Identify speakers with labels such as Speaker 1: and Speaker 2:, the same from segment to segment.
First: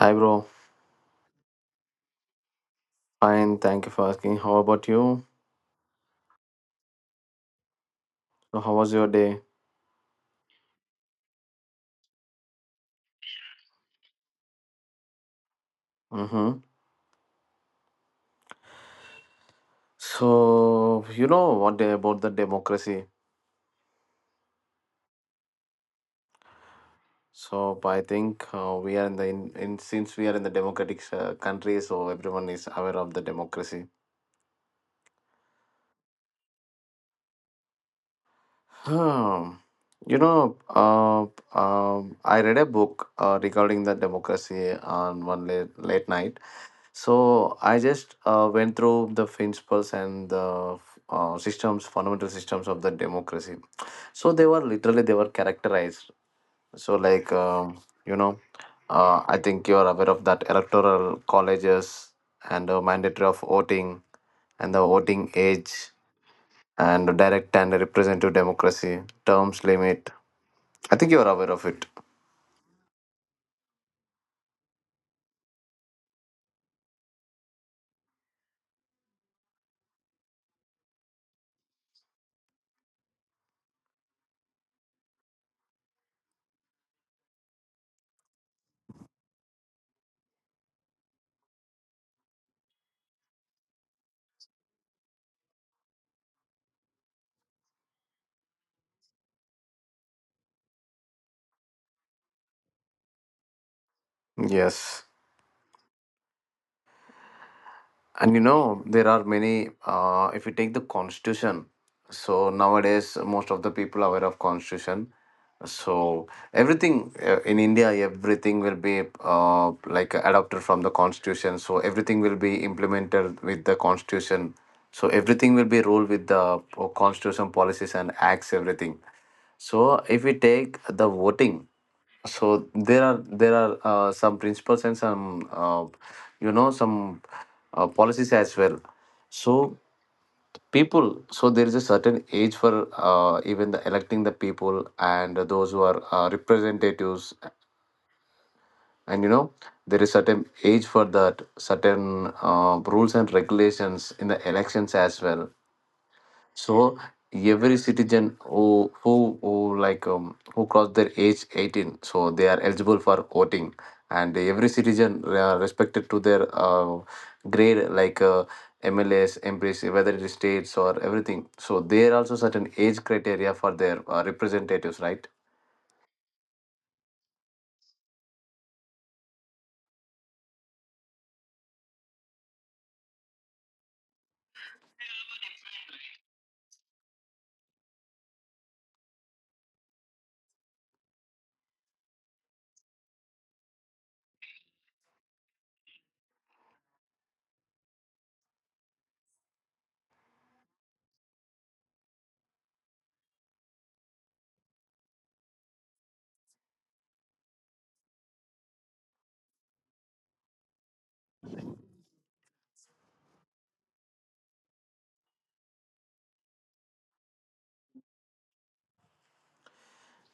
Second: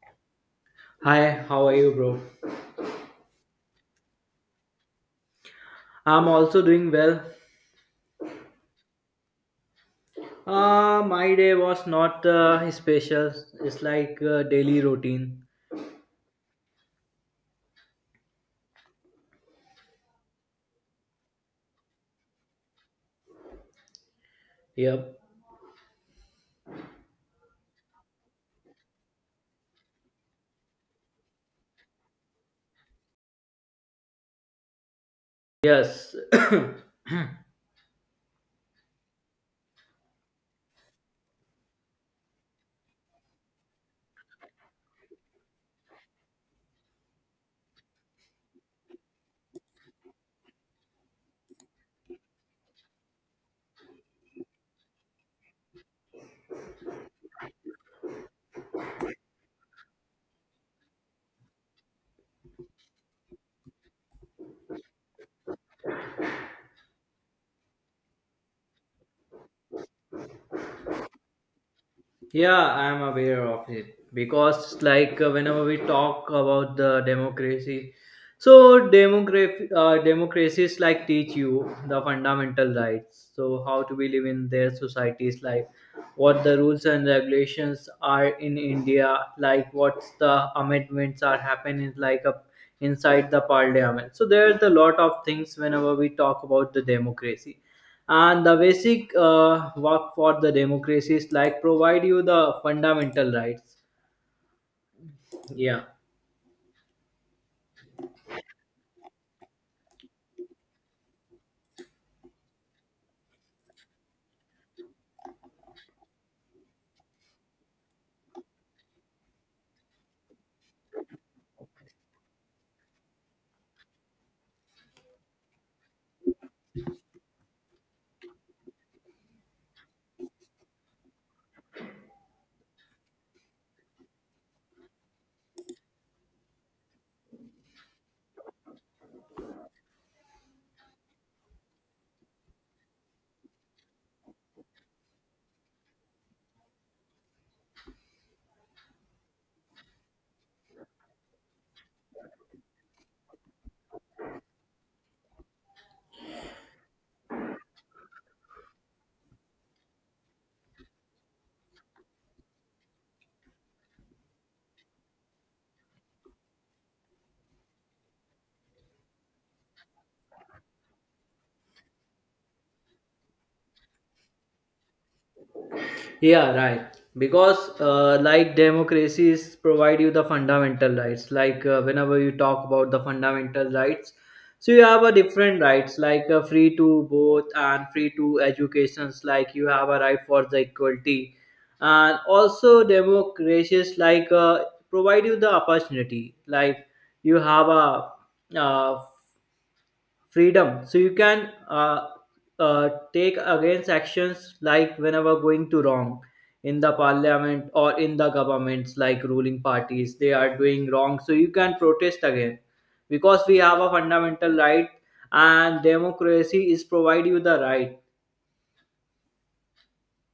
Speaker 1: Hi, bro.
Speaker 2: Hi, how are you, bro?
Speaker 1: Fine. Thank you for asking. How about you?
Speaker 2: I'm also doing well.
Speaker 1: So, how was your day?
Speaker 2: My day was not special. It's like a daily routine.
Speaker 1: Mm-hmm. So, you know what day about the democracy?
Speaker 2: Yep.
Speaker 1: So, I think we are in since we are in the democratic country, so everyone is aware of the democracy.
Speaker 2: Yes.
Speaker 1: Hmm. You know, uh, I read a book regarding the democracy on one late night. So I just went through the principles and the fundamental systems of the democracy. So they were characterized. So like you know I think you are aware of that electoral colleges and the mandatory of voting and the voting age and direct and representative democracy terms limit. I think you are aware of it.
Speaker 2: Yeah, I'm aware of it because, whenever we talk about the democracy, so democracy, democracies like teach you the fundamental rights. So how to be live in their societies, like what the rules and regulations are in India, like what's the amendments are happening, like up inside the parliament. So there's a lot of things whenever we talk about the democracy and the basic work for the democracies like provide you the fundamental rights.
Speaker 1: Yes.
Speaker 2: yeah
Speaker 1: And you know there are many. If you take the constitution, so nowadays most of the people are aware of constitution. So everything in India, everything will be like adopted from the constitution. So everything will be implemented with the constitution. So everything will be ruled with the constitution policies and acts, everything. So if we take the voting, so there are some principles and some some policies as well. So people, so there is a certain age for even the electing the people and those who are representatives. And you know there is certain age for that, certain rules and regulations in the elections as well. So every citizen who cross their age 18, so they are eligible for voting, and every citizen respected to their grade like. MLAs, MPs, whether it is states or everything. So there are also certain age criteria for their representatives, right?
Speaker 2: yeah right, because like democracies provide you the fundamental rights like whenever you talk about the fundamental rights, so you have a different rights like free to both and free to educations, like you have a right for the equality. And also democracies like provide you the opportunity, like you have a uh, freedom, so you can take against actions like whenever going to wrong in the parliament or in the governments like ruling parties they are doing wrong, so you can protest again because we have a fundamental right and democracy is provide you the right.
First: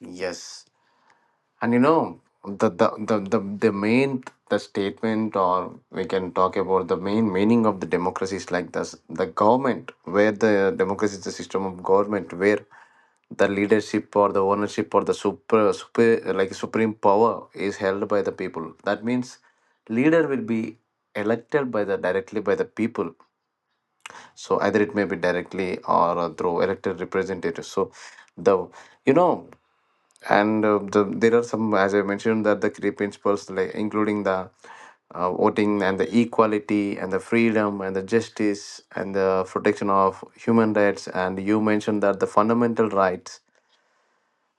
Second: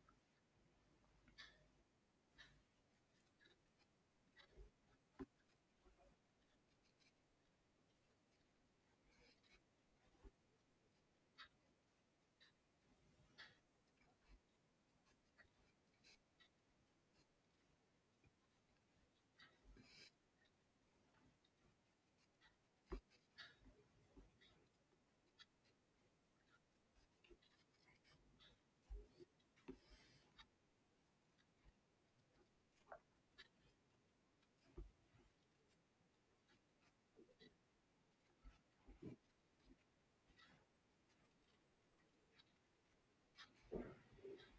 Speaker 1: Yes. And you know, the the, the, the, the main the statement, or we can talk about the main meaning of the democracy is like this: the government where the democracy is the system of government where the leadership or the ownership or the super, super like supreme power is held by the people, that means leader will be elected by the directly by the people. So either it may be directly or through elected representatives. So the you know and there are some, as I mentioned, that the key principles, like including the voting and the equality and the freedom and the justice and the protection of human rights, and you mentioned that the fundamental rights.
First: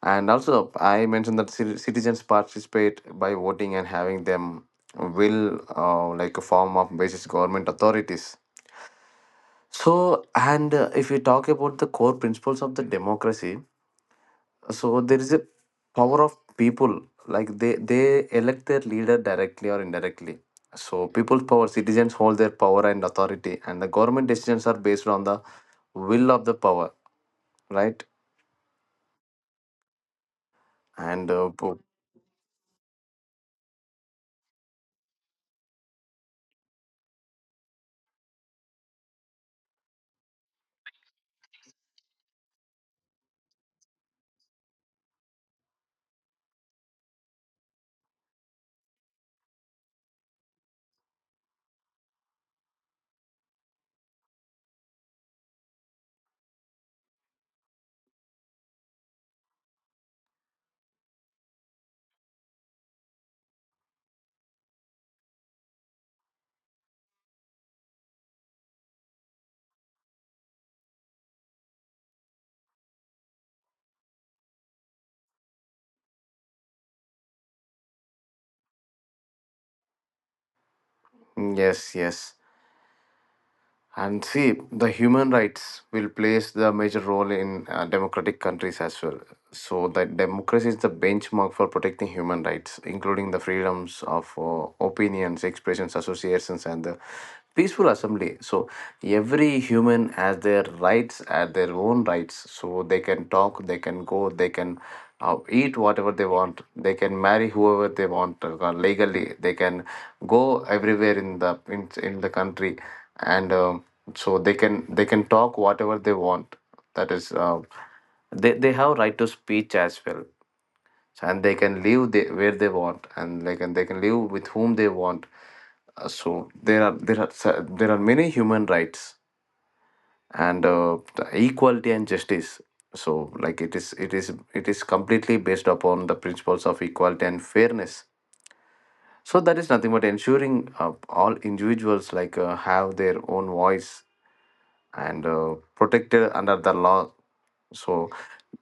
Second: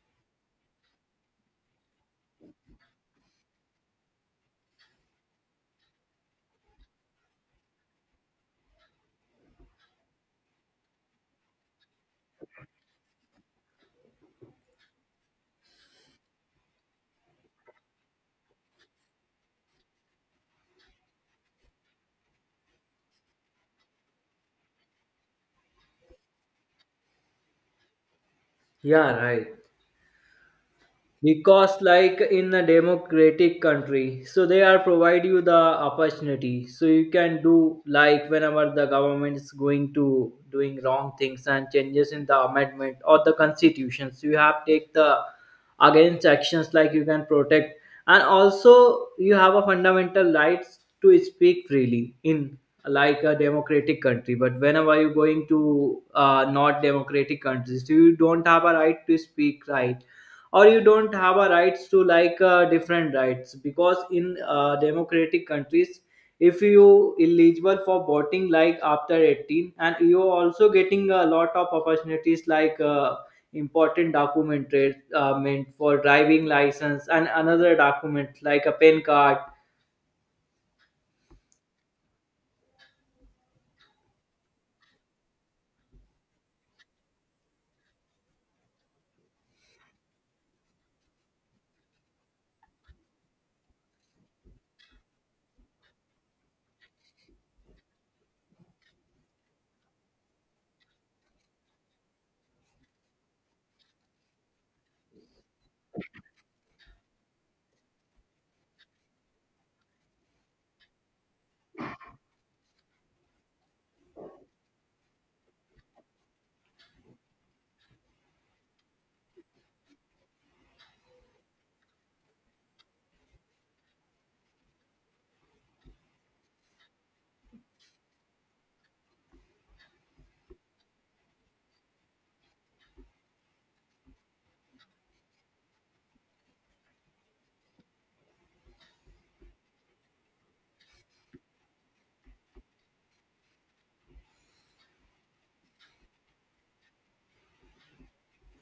Speaker 1: And also I mentioned that citizens participate by voting and having them will like a form of basis government authorities. So, and if we talk about the core principles of the democracy, so there is a power of people, like they elect their leader directly or indirectly. So people's power, citizens hold their power and authority, and the government decisions are based on the will of the power, right?
Speaker 2: Yeah, right,
Speaker 1: And
Speaker 2: because like in a democratic country, so they are provide you the opportunity so you can do like whenever the government is going to doing wrong things and changes in the amendment or the constitutions, you have take the against actions like you can protect. And also you have a fundamental rights to speak freely in like a democratic country, but whenever you're going to not democratic countries, you don't have a right to speak right, or you don't have a rights to like different rights, because in democratic countries, if you eligible for voting like after 18, and you also getting a lot of opportunities like important document meant for driving license and another document like a pen card.
Speaker 1: yes, yes. And see, the human rights will plays the major role in democratic countries as well. So that democracy is the benchmark for protecting human rights, including the freedoms of opinions, expressions, associations, and the peaceful assembly. So every human has their rights, at their own rights. So they can talk, they can go, they can eat whatever they want, they can marry whoever they want legally, they can go everywhere in the country. And so they can talk whatever they want, that is, they have right to speech as well. And they can live where they want, and like, and they can live with whom they want. So there are many human rights. And the equality and justice. So like it is completely based upon the principles of equality and fairness. So that is nothing but ensuring all individuals, like, have their own voice and protected under the law. So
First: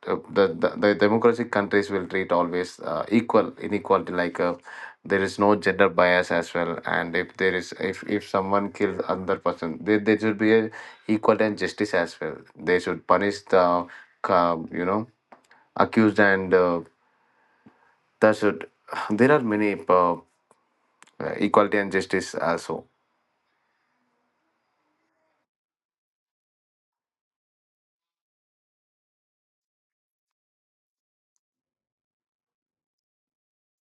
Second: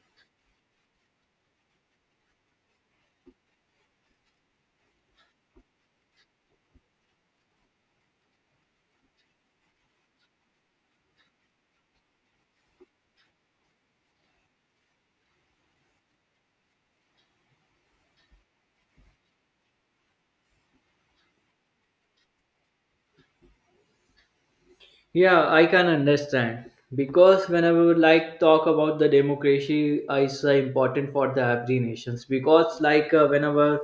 Speaker 1: the democratic countries will treat always equal inequality, like there is no gender bias as well. And if someone kills another person, there should be a equal and justice as well. They should punish the uh, you know accused. And that should there are many equality and justice also.
Speaker 2: Yeah, I can understand, because whenever we like talk about the democracy is important for the every nations. Because like whenever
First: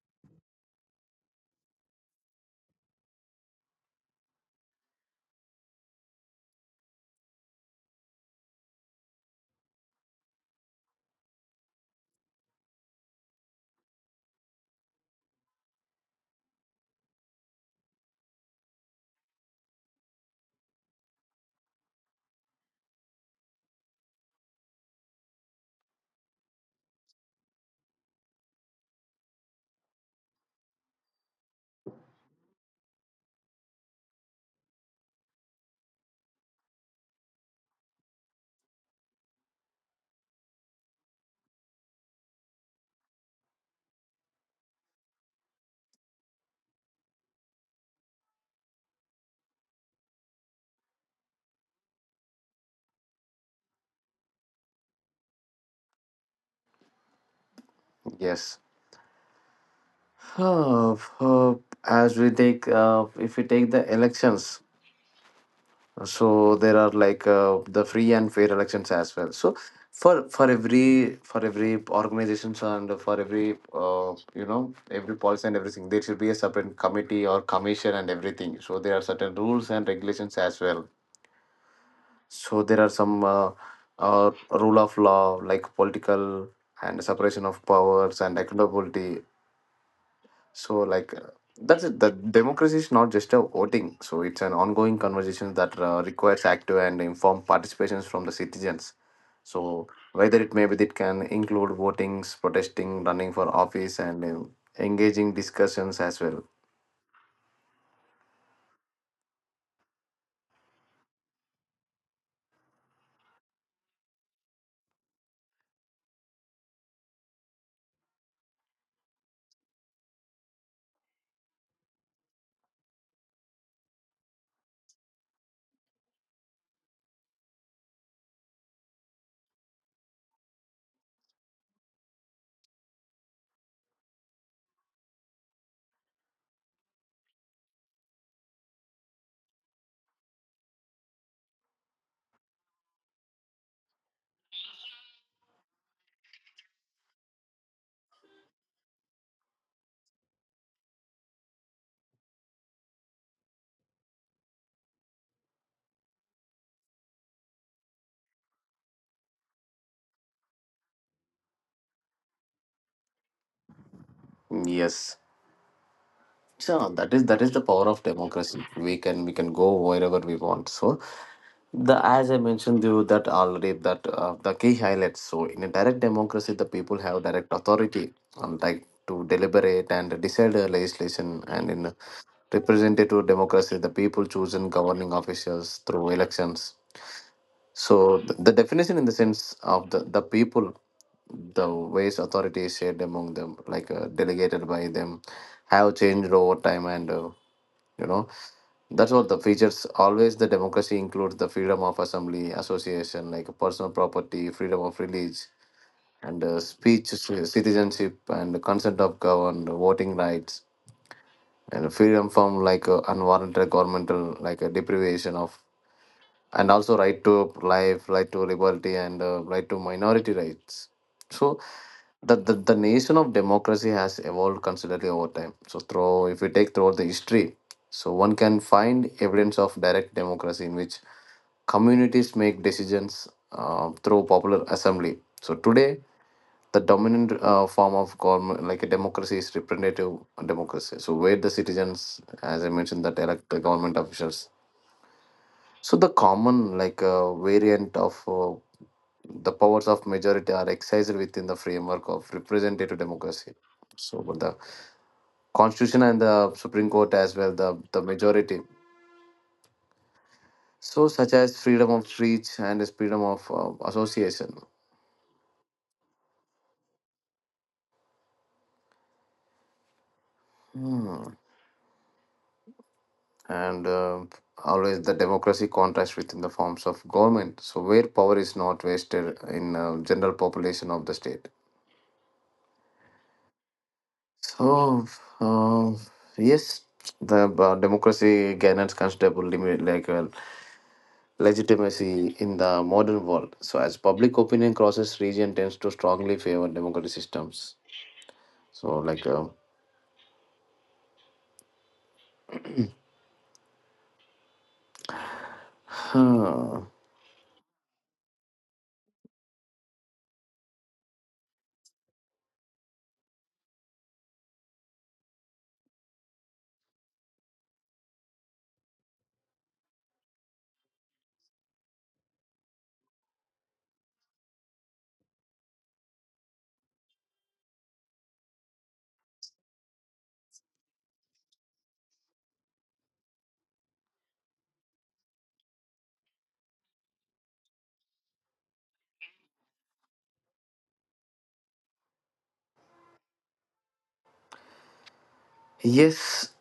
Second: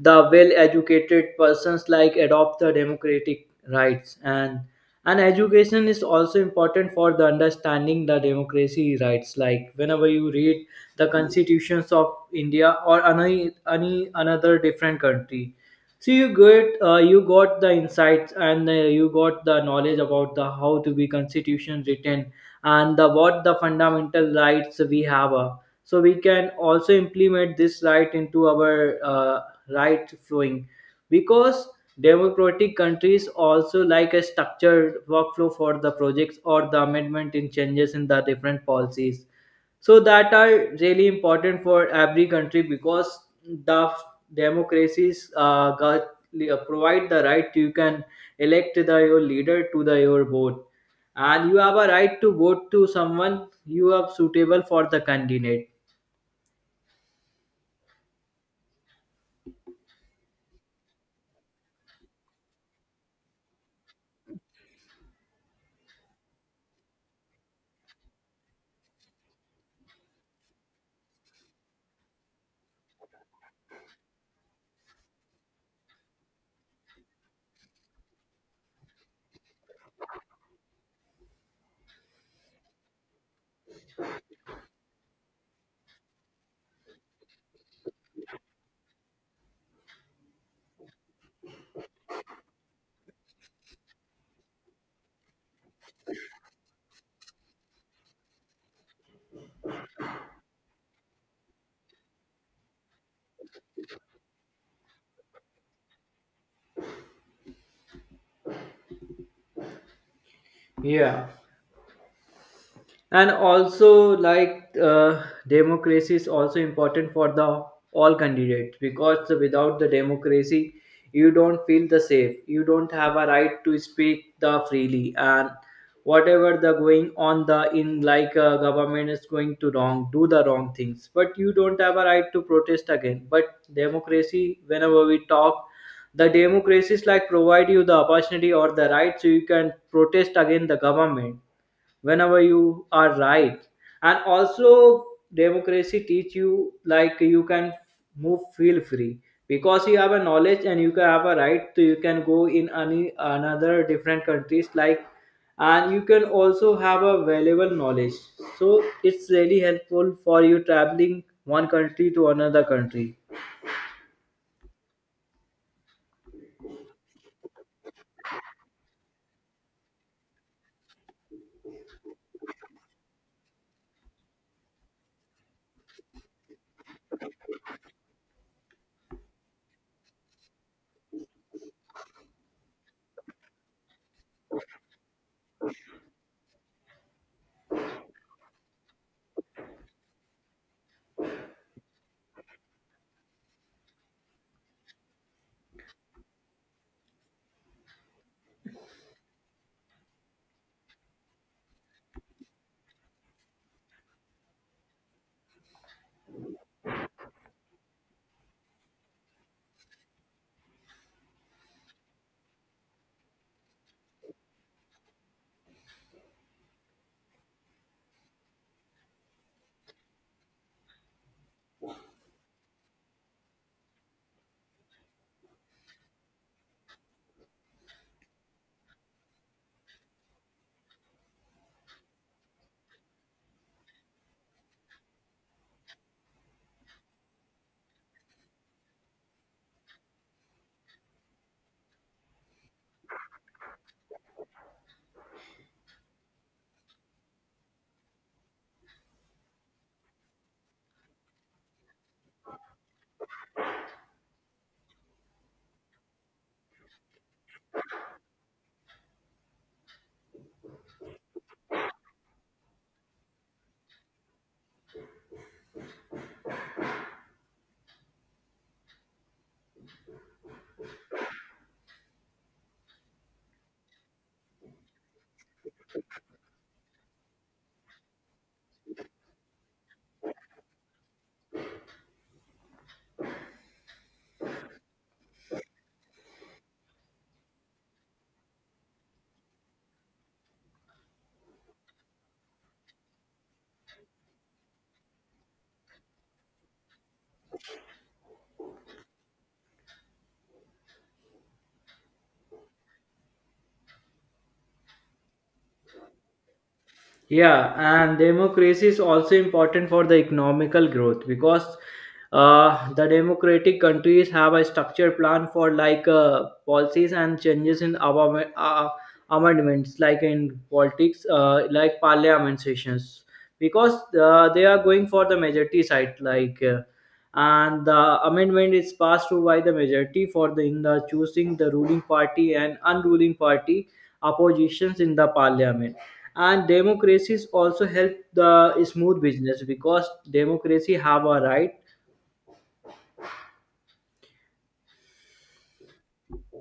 Speaker 2: the well-educated persons like adopt the democratic rights, and education is also important for the understanding the democracy rights. Like whenever you read the constitutions of India or any another different country, so you get you got the insights, and you got the knowledge about the how to be constitution written and the what the fundamental rights we have. So we can also implement this right into our right flowing, because democratic countries also like a structured workflow for the projects or the amendment in changes in the different policies, so that are really important for every country. Because the democracies provide the right to you can elect the your leader to the your vote, and you have a right to vote to someone you are suitable for the candidate.
Speaker 1: Yes. Uh, uh, if we take the elections, so there are, like, the free and fair elections as well. So for every organizations and for every every policy and everything, there should be a separate committee or commission and everything. So there are certain rules and regulations as well. So there are some rule of law, like political and separation of powers and accountability. So, like, that's it. The democracy is not just a voting. So, it's an ongoing conversation that requires active and informed participations from the citizens. So, whether it may be, it can include votings, protesting, running for office, and engaging discussions as well.
Speaker 2: Yeah. And also like democracy is also important for the all candidates, because without the democracy you don't feel the safe, you don't have a right to speak the freely, and whatever the going on the in like government is going to wrong do the wrong things, but you don't have a right to protest again. But democracy, whenever we talk, the democracies like provide you the opportunity or the right so you can protest against the government whenever you are right. And also democracy teach you like you can move feel free, because you have a knowledge and you can have a right, so you can go in any another different countries like, and you can also have a valuable knowledge, so it's really helpful for you traveling one country to another country.
Speaker 1: Yes. So that is the power of democracy. We can go wherever we want. So the as I mentioned you that already, that the key highlights, so in a direct democracy the people have direct authority, like to deliberate and decide the legislation, and in a representative democracy the people chosen governing officials through elections. So the definition in the sense of the people, the ways authority is shared among them, like, delegated by them, have changed over time. And you know that's what the features. Always the democracy includes the freedom of assembly, association, like personal property, freedom of religion, and speech, citizenship, and consent of governed voting rights, and freedom from, like, unwarranted governmental, like, deprivation of, and also right to life, right to liberty, and right to minority rights. So the nation of democracy has evolved considerably over time. So through if we take throughout the history, so one can find evidence of direct democracy in which communities make decisions through popular assembly. So today, the dominant form of government, like a democracy, is representative democracy. So where the citizens, as I mentioned, that elect the government officials. So the common, like, variant of, the powers of majority, are exercised within the framework of representative democracy. So but the constitution and the Supreme Court as well, the majority. So such as freedom of speech and is freedom of association. Hmm. And always the democracy contrasts within the forms of government. So where power is not wasted in general population of the state. So, uh, yes, the democracy gains considerable limit, like, legitimacy in the modern world. So, as public opinion crosses region, tends to strongly favor democratic systems. So, like, huh,
Speaker 2: Yeah, and democracy is also important for the economical growth, because the democratic countries have a structured plan for like policies and changes in our amendments, like in politics, like parliament sessions, because they are going for the majority side, like. And the amendment is passed through by the majority for the in the choosing the ruling party and unruling party oppositions in the parliament. And democracies also help the smooth business because democracy have a right.
Speaker 1: yes.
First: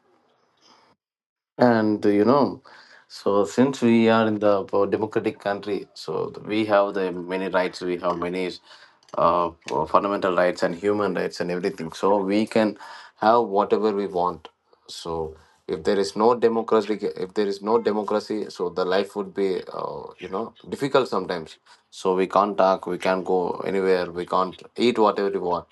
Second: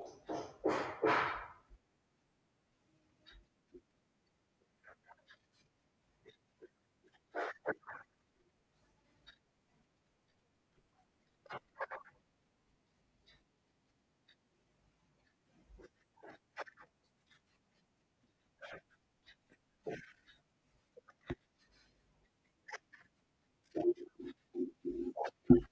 Speaker 1: And you know, so since we are in the democratic country, so we have the many rights, we have many uh, fundamental rights and human rights and everything. So we can have whatever we want. So if there is no democracy, if there is no democracy, so the life would be, difficult sometimes. So we can't talk, we can't go anywhere, we can't eat whatever we want.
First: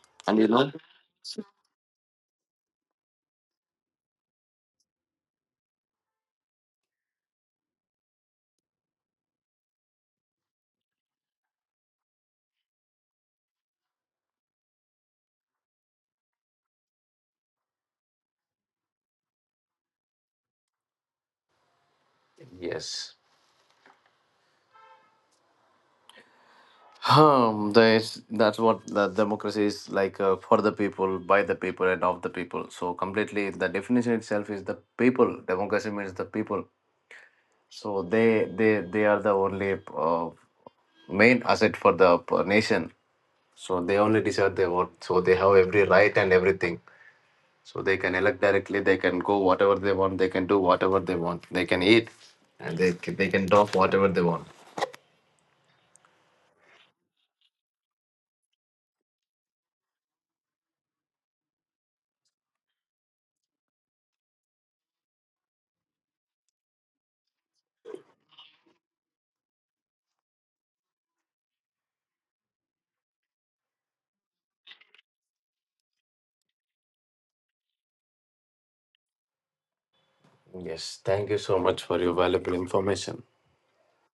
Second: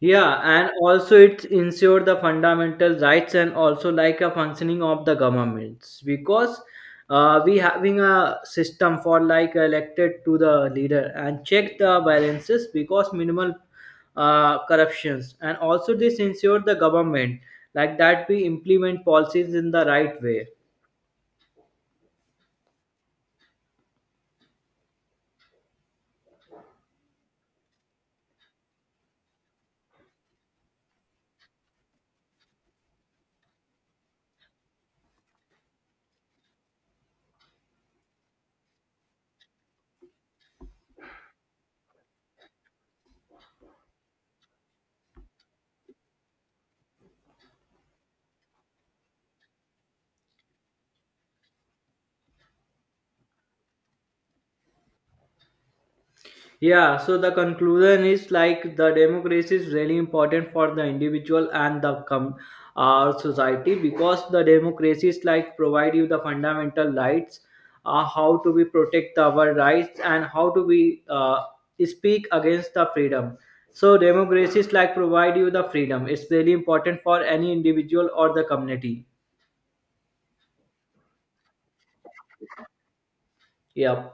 Speaker 2: Yeah,
Speaker 1: And you know,
Speaker 2: and also it ensure the fundamental rights and also like a functioning of the governments, because we having a system for like elected to the leader and check the balances because minimal corruptions, and also this ensure the government like that we implement policies in the right way.
Speaker 1: yes. That's what the democracy is, like, for the people, by the people, and of the people. So completely, the definition itself is the people. Democracy means the people. So they are the only main asset for the nation. So they only decide, they vote. So they have every right and everything. So they can elect directly. They can go whatever they want. They can do whatever they want. They can eat, and they can talk whatever they want.
Speaker 2: Yeah, so the conclusion is like the democracy is really important for the individual and our society, because the democracy is like provide you the fundamental rights, how to be protect our rights and how to be speak against the freedom. So democracy is like provide you the freedom. It's really important for any individual or the community.
Speaker 1: Yes, thank you so much for your valuable information.
Speaker 2: Yeah.